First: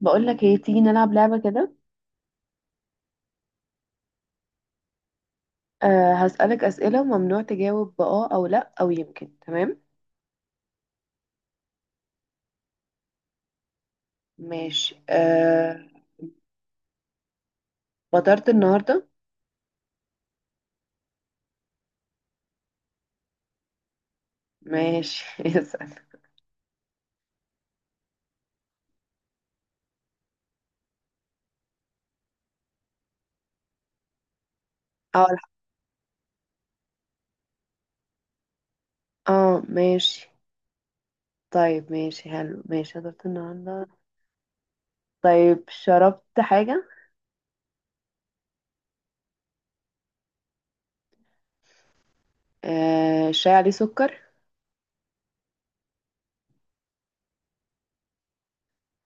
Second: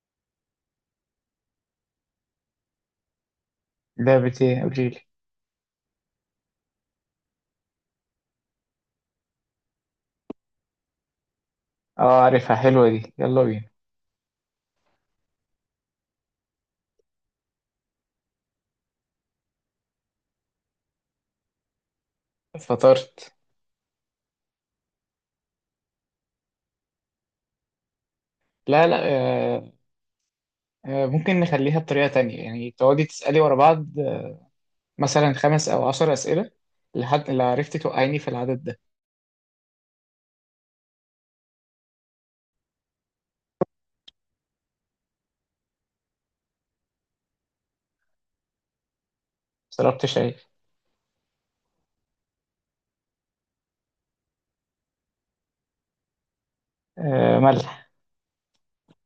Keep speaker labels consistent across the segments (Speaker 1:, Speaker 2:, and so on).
Speaker 1: بقولك ايه تيجي نلعب لعبة كده؟
Speaker 2: لعبة ايه؟ قوليلي.
Speaker 1: هسألك أسئلة وممنوع تجاوب بآه أو لأ أو يمكن تمام.
Speaker 2: اه، عارفها، حلوة دي، يلا بينا.
Speaker 1: ماشي فطرت النهاردة؟
Speaker 2: فطرت؟
Speaker 1: ماشي اسأل.
Speaker 2: لا، لا. آه. آه، ممكن نخليها بطريقة تانية، يعني تقعدي تسألي ورا بعض
Speaker 1: اه
Speaker 2: مثلا
Speaker 1: الح-
Speaker 2: خمس أو 10 أسئلة، لحد لو عرفتي توقعيني في العدد ده.
Speaker 1: اه ماشي طيب، ماشي حلو، ماشي. فطرت النهاردة؟ طيب شربت حاجة؟
Speaker 2: شربت شاي.
Speaker 1: أه الشاي عليه سكر؟
Speaker 2: آه، ملح.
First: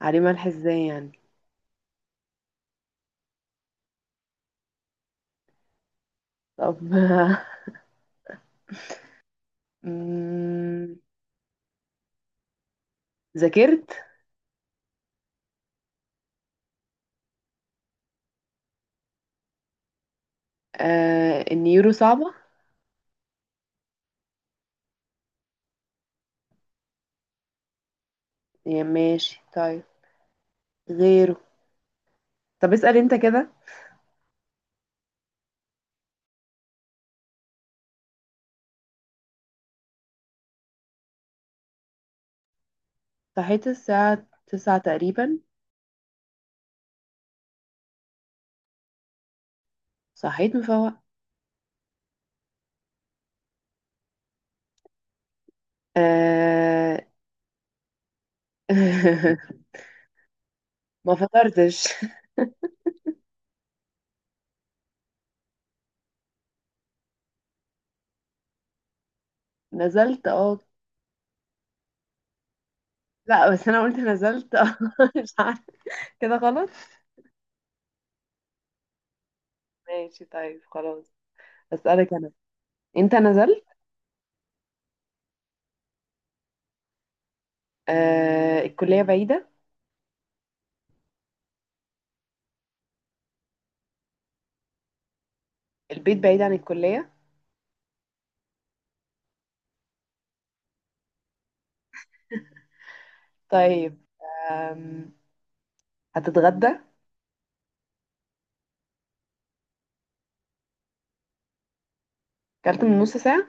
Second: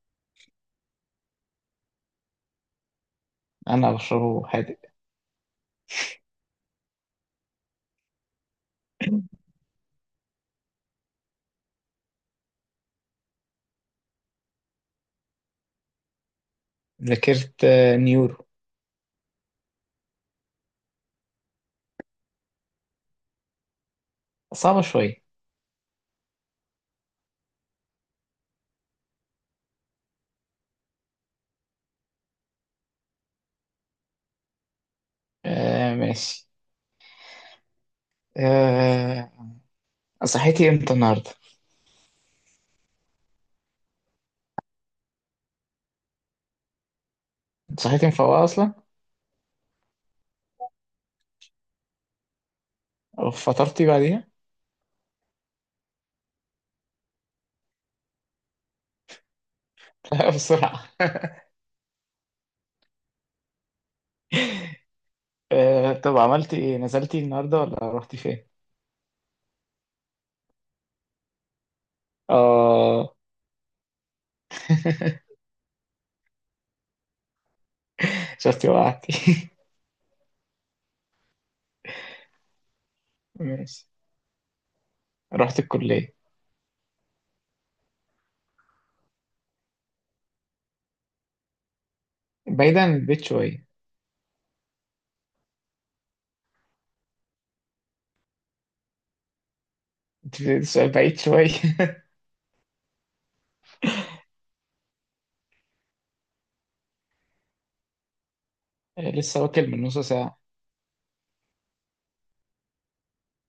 Speaker 1: عليه ملح ازاي يعني؟
Speaker 2: أنا بشربه حادق.
Speaker 1: طب مم، ذاكرت؟
Speaker 2: ذاكرت نيورو.
Speaker 1: أه النيورو صعبة.
Speaker 2: صعبة شوية.
Speaker 1: يا ماشي طيب غيره. طب اسأل انت كده.
Speaker 2: آه، ماشي. آه. صحيتي امتى النهاردة؟
Speaker 1: صحيت الساعة 9 تقريبا.
Speaker 2: صحيتي مفوقة أصلا؟
Speaker 1: صحيت مفوقة.
Speaker 2: أو فطرتي بعديها؟
Speaker 1: آه...
Speaker 2: لا، بسرعة.
Speaker 1: ما فطرتش.
Speaker 2: آه، طب، عملتي ايه؟ نزلتي النهاردة ولا رحتي فين؟
Speaker 1: نزلت
Speaker 2: اه.
Speaker 1: لا، بس انا قلت نزلت مش عارفة، كده غلط.
Speaker 2: شفتي وقعتي.
Speaker 1: ماشي طيب خلاص، اسألك انا. انت نزلت.
Speaker 2: ماشي. رحت الكلية.
Speaker 1: الكلية بعيدة.
Speaker 2: بعيد عن البيت شوية.
Speaker 1: البيت بعيد عن الكلية.
Speaker 2: انت في سؤال بعيد شوية.
Speaker 1: طيب آم... هتتغدى؟
Speaker 2: لسه واكل من نص ساعة.
Speaker 1: كلت من نص ساعة.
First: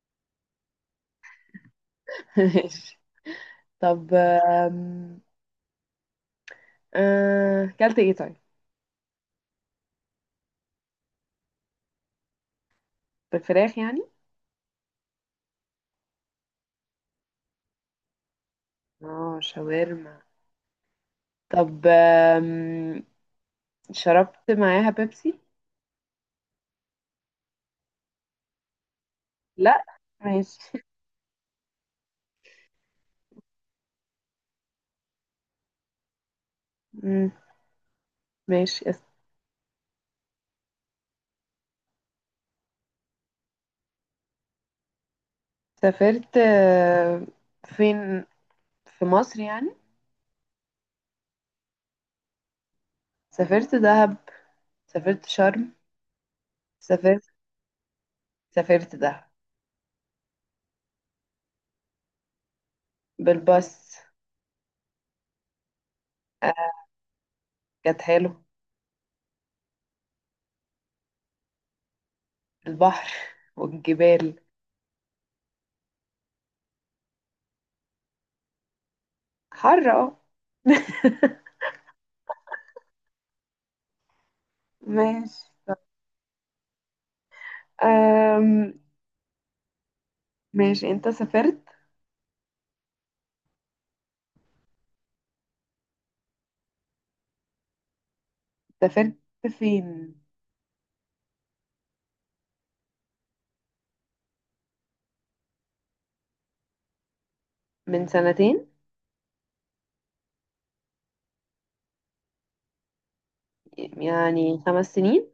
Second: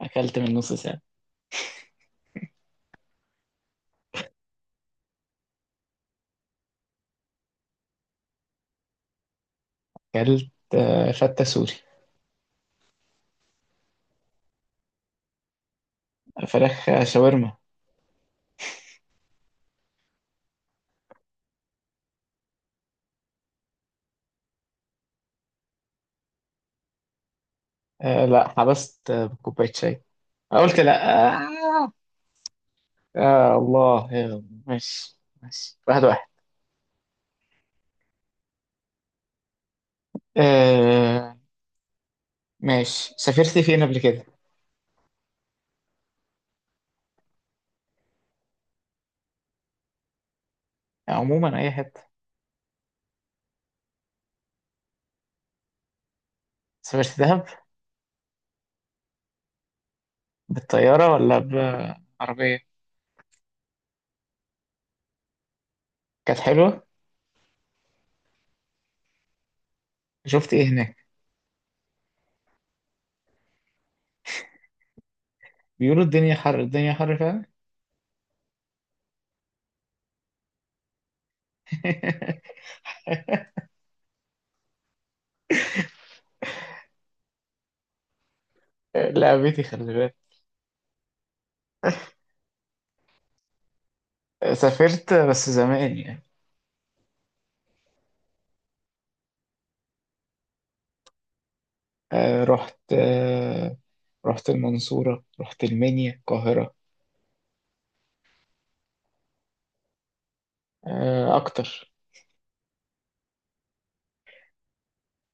Speaker 2: أكلت من نص ساعة.
Speaker 1: ماشي. طب كلت ايه طيب؟
Speaker 2: أكلت فتة سوري.
Speaker 1: بالفراخ يعني؟
Speaker 2: فراخ شاورما.
Speaker 1: اه شاورما. طب شربت معاها بيبسي؟
Speaker 2: آه، لا، حبست بكوباية
Speaker 1: لا.
Speaker 2: شاي. قلت
Speaker 1: ماشي.
Speaker 2: لا آه. آه، الله يلا. ماشي، ماشي، واحد واحد.
Speaker 1: مم. ماشي
Speaker 2: آه. ماشي، سافرت فين قبل كده؟
Speaker 1: سافرت فين؟ في مصر يعني.
Speaker 2: عموما أي حتة.
Speaker 1: سافرت دهب، سافرت شرم،
Speaker 2: سافرت
Speaker 1: سافرت،
Speaker 2: دهب.
Speaker 1: سافرت دهب.
Speaker 2: بالطيارة ولا بعربية؟
Speaker 1: بالباص.
Speaker 2: كانت
Speaker 1: آه،
Speaker 2: حلوة.
Speaker 1: كانت حلو.
Speaker 2: شفت إيه هناك؟
Speaker 1: البحر والجبال.
Speaker 2: بيقولوا الدنيا حر الدنيا حر فعلا.
Speaker 1: حر اه ماشي. أم...
Speaker 2: آه، لعبتي خلي بالك.
Speaker 1: ماشي، انت سافرت؟
Speaker 2: آه، سافرت بس زمان يعني.
Speaker 1: سافرت فين؟
Speaker 2: آه، رحت المنصورة، رحت المنيا، القاهرة.
Speaker 1: من سنتين؟
Speaker 2: آه، أكتر.
Speaker 1: يعني 5 سنين؟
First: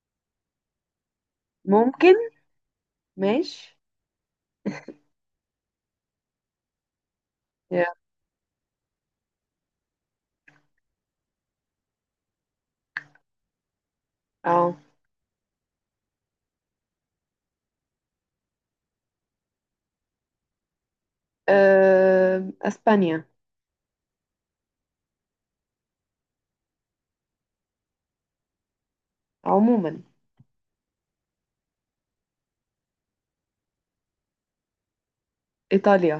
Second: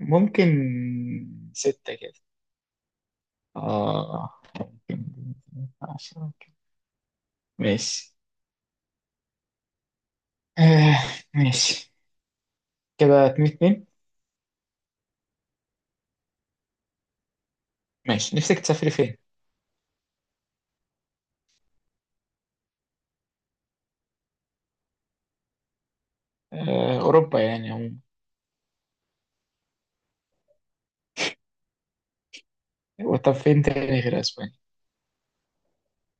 Speaker 2: ممكن. ستة كده.
Speaker 1: ممكن. ماشي.
Speaker 2: آه. ممكن. 10 ممكن.
Speaker 1: يا
Speaker 2: ماشي. آه. ماشي. كده اتنين اتنين.
Speaker 1: اه.
Speaker 2: ماشي، نفسك تسافري فين؟
Speaker 1: اسبانيا.
Speaker 2: آه، أوروبا يعني، عموما.
Speaker 1: عموما.
Speaker 2: طب، فين تاني غير أسبانيا؟
Speaker 1: ايطاليا.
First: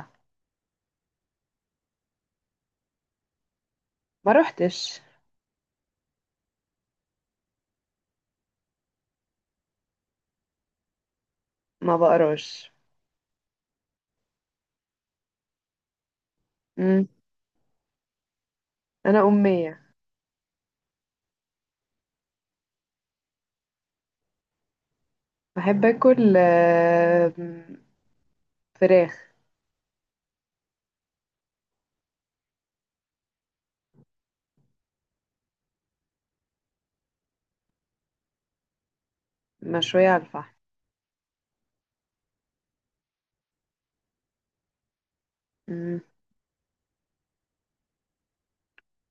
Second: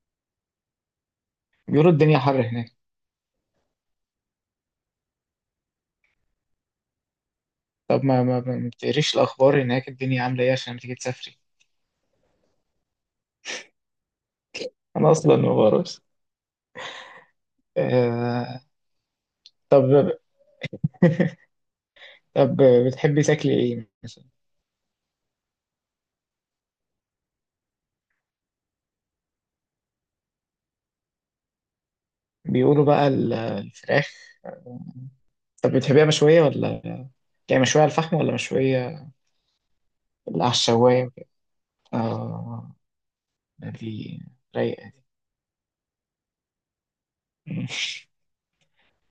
Speaker 2: بيقولوا الدنيا حر هناك.
Speaker 1: ما روحتش.
Speaker 2: طب، ما بتقريش الأخبار هناك، الدنيا عاملة إيه عشان تيجي تسافري؟
Speaker 1: ما بقراش.
Speaker 2: أنا أصلا ما بعرفش.
Speaker 1: مم.
Speaker 2: آه.
Speaker 1: انا امية.
Speaker 2: طب طب، بتحبي تاكلي إيه مثلا؟
Speaker 1: بحب اكل فراخ.
Speaker 2: بيقولوا بقى الفراخ. طب، بتحبيها مشوية ولا؟ يعني مشوية على الفحم ولا مشوية
Speaker 1: مشوية على
Speaker 2: على
Speaker 1: الفحم.
Speaker 2: الشواية؟ آه، دي رايقة.
Speaker 1: مم.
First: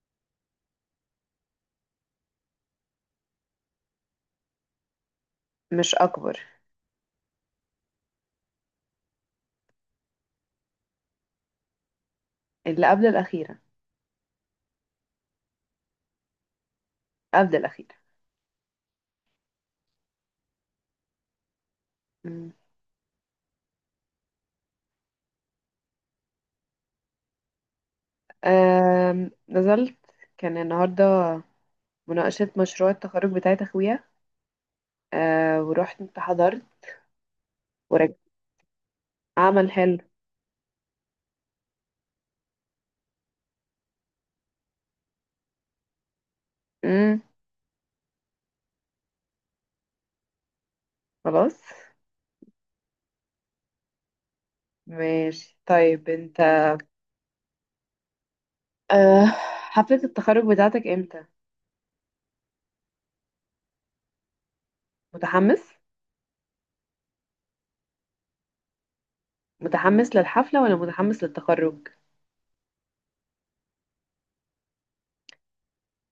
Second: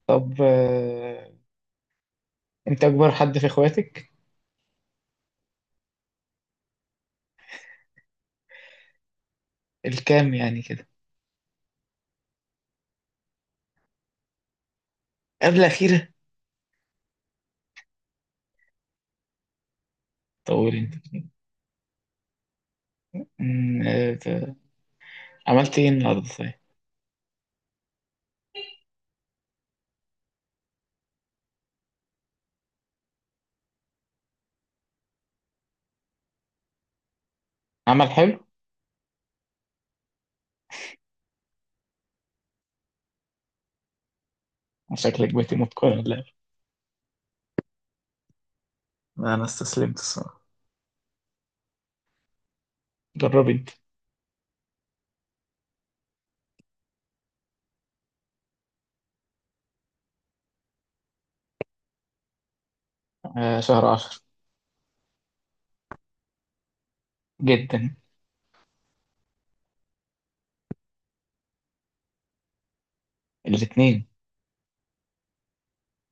Speaker 2: طب، أنت أكبر حد في إخواتك؟
Speaker 1: مش اكبر.
Speaker 2: الكام يعني كده.
Speaker 1: اللي قبل الاخيرة.
Speaker 2: قبل أخيرة.
Speaker 1: قبل الاخيرة.
Speaker 2: طول أنت.
Speaker 1: مم.
Speaker 2: مم، آه، ت- عملت إيه النهاردة طيب؟
Speaker 1: نزلت. كان النهاردة مناقشة مشروع التخرج بتاعت اخويا. ورحت انت، حضرت،
Speaker 2: عمل
Speaker 1: ورجعت.
Speaker 2: حلو.
Speaker 1: عمل حلو.
Speaker 2: شكلك بقيتي متقنة.
Speaker 1: مم.
Speaker 2: انا استسلمت، الصراحه.
Speaker 1: خلاص.
Speaker 2: جربي انت.
Speaker 1: ماشي طيب انت. أه، حفلة التخرج بتاعتك امتى؟
Speaker 2: آه، شهر 10.
Speaker 1: متحمس؟
Speaker 2: جدا.
Speaker 1: متحمس للحفلة ولا متحمس للتخرج؟
Speaker 2: الاتنين.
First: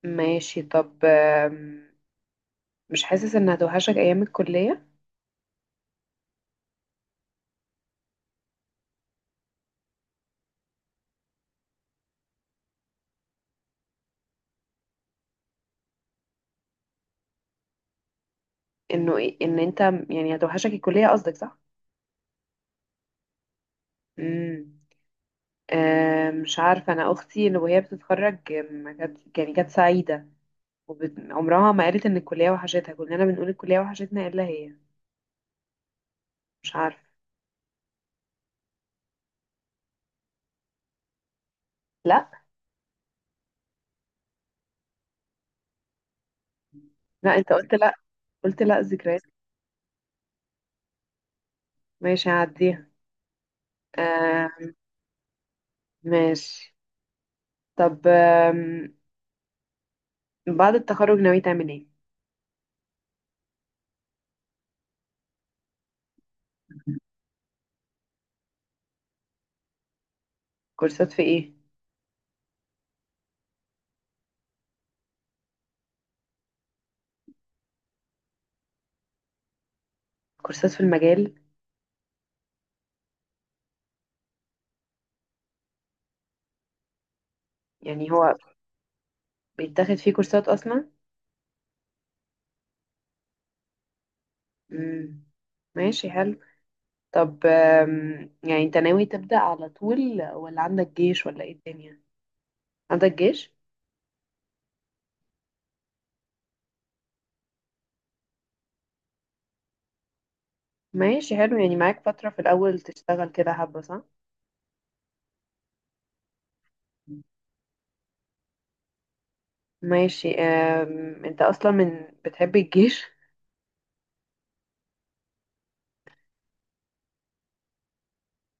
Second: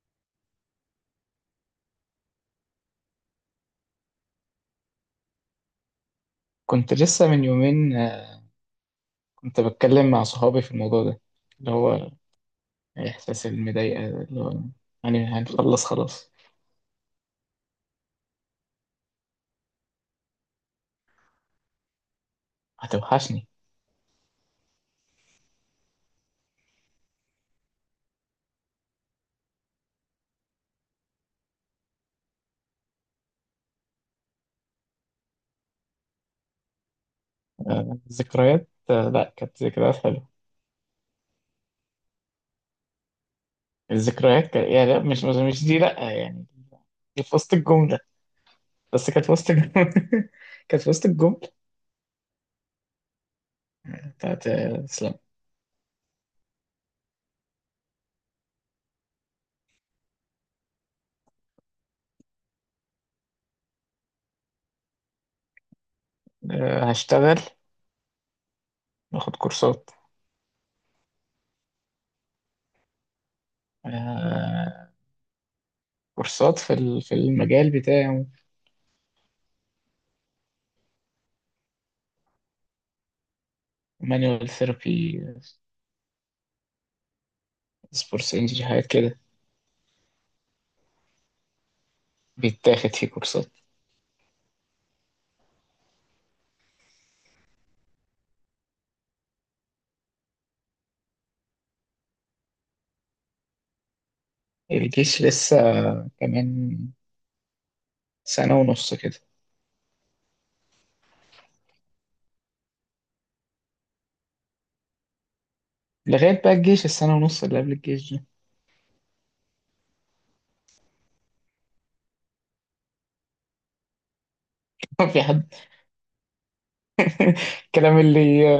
Speaker 1: ماشي. طب مش حاسس ان هتوحشك ايام الكلية؟
Speaker 2: كنت لسه من يومين، كنت بتكلم مع صحابي في الموضوع ده، اللي هو إحساس المضايقة ده، اللي هو يعني هنخلص خلاص.
Speaker 1: ان انت، يعني هتوحشك الكلية قصدك صح؟
Speaker 2: هتوحشني.
Speaker 1: امم. أه مش عارفة، انا اختي اللي وهي بتتخرج ما كانت، يعني كانت سعيدة عمرها ما قالت ان الكلية وحشتها. كلنا بنقول الكلية وحشتنا الا هي. مش عارفة.
Speaker 2: الذكريات لأ، كانت ذكريات حلوة.
Speaker 1: لا.
Speaker 2: الذكريات كانت يعني، لأ، مش دي، لأ يعني، دي في
Speaker 1: لا
Speaker 2: وسط
Speaker 1: انت قلت لا،
Speaker 2: الجملة.
Speaker 1: قلت لا
Speaker 2: بس
Speaker 1: ذكريات.
Speaker 2: كانت في وسط الجملة. كانت في وسط الجملة.
Speaker 1: ماشي، هعديها.
Speaker 2: بتاعت
Speaker 1: آه.
Speaker 2: اسلام.
Speaker 1: ماشي. طب بعد التخرج ناوي تعمل ايه؟
Speaker 2: آه، هشتغل، باخد كورسات.
Speaker 1: كورسات في ايه؟
Speaker 2: آه، كورسات في في المجال بتاعي.
Speaker 1: كورسات في المجال.
Speaker 2: مانوال ثيرابي.
Speaker 1: يعني هو
Speaker 2: سبورسنجي حاجات كده.
Speaker 1: بيتاخد فيه كورسات اصلا؟
Speaker 2: بيتاخد فيه كورسات.
Speaker 1: امم. ماشي حلو. طب يعني انت ناوي تبدأ على طول ولا عندك جيش ولا ايه الدنيا؟ عندك جيش.
Speaker 2: الجيش لسه كمان سنة ونص كده.
Speaker 1: ماشي حلو، يعني معاك فترة في الاول تشتغل كده حبة صح.
Speaker 2: لغاية بقى الجيش، السنة ونص اللي قبل الجيش دي.
Speaker 1: ماشي. انت اصلا من بتحب الجيش؟
Speaker 2: في حد، الكلام اللي،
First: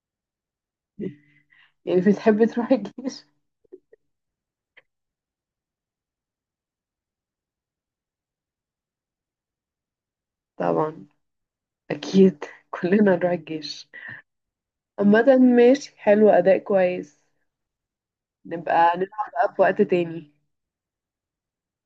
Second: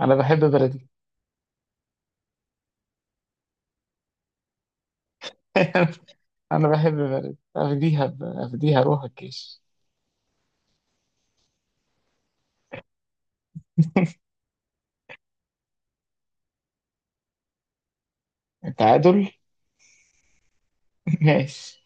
Speaker 2: أنا بحب بلدي.
Speaker 1: يعني بتحب تروح الجيش؟
Speaker 2: أنا بحب بلدي، أفديها أفديها، أروح الجيش.
Speaker 1: طبعا. اكيد كلنا نروح الجيش. عامة ماشي حلو، أداء كويس. نبقى نلعب
Speaker 2: التعادل.
Speaker 1: بقى في وقت تاني
Speaker 2: ماشي.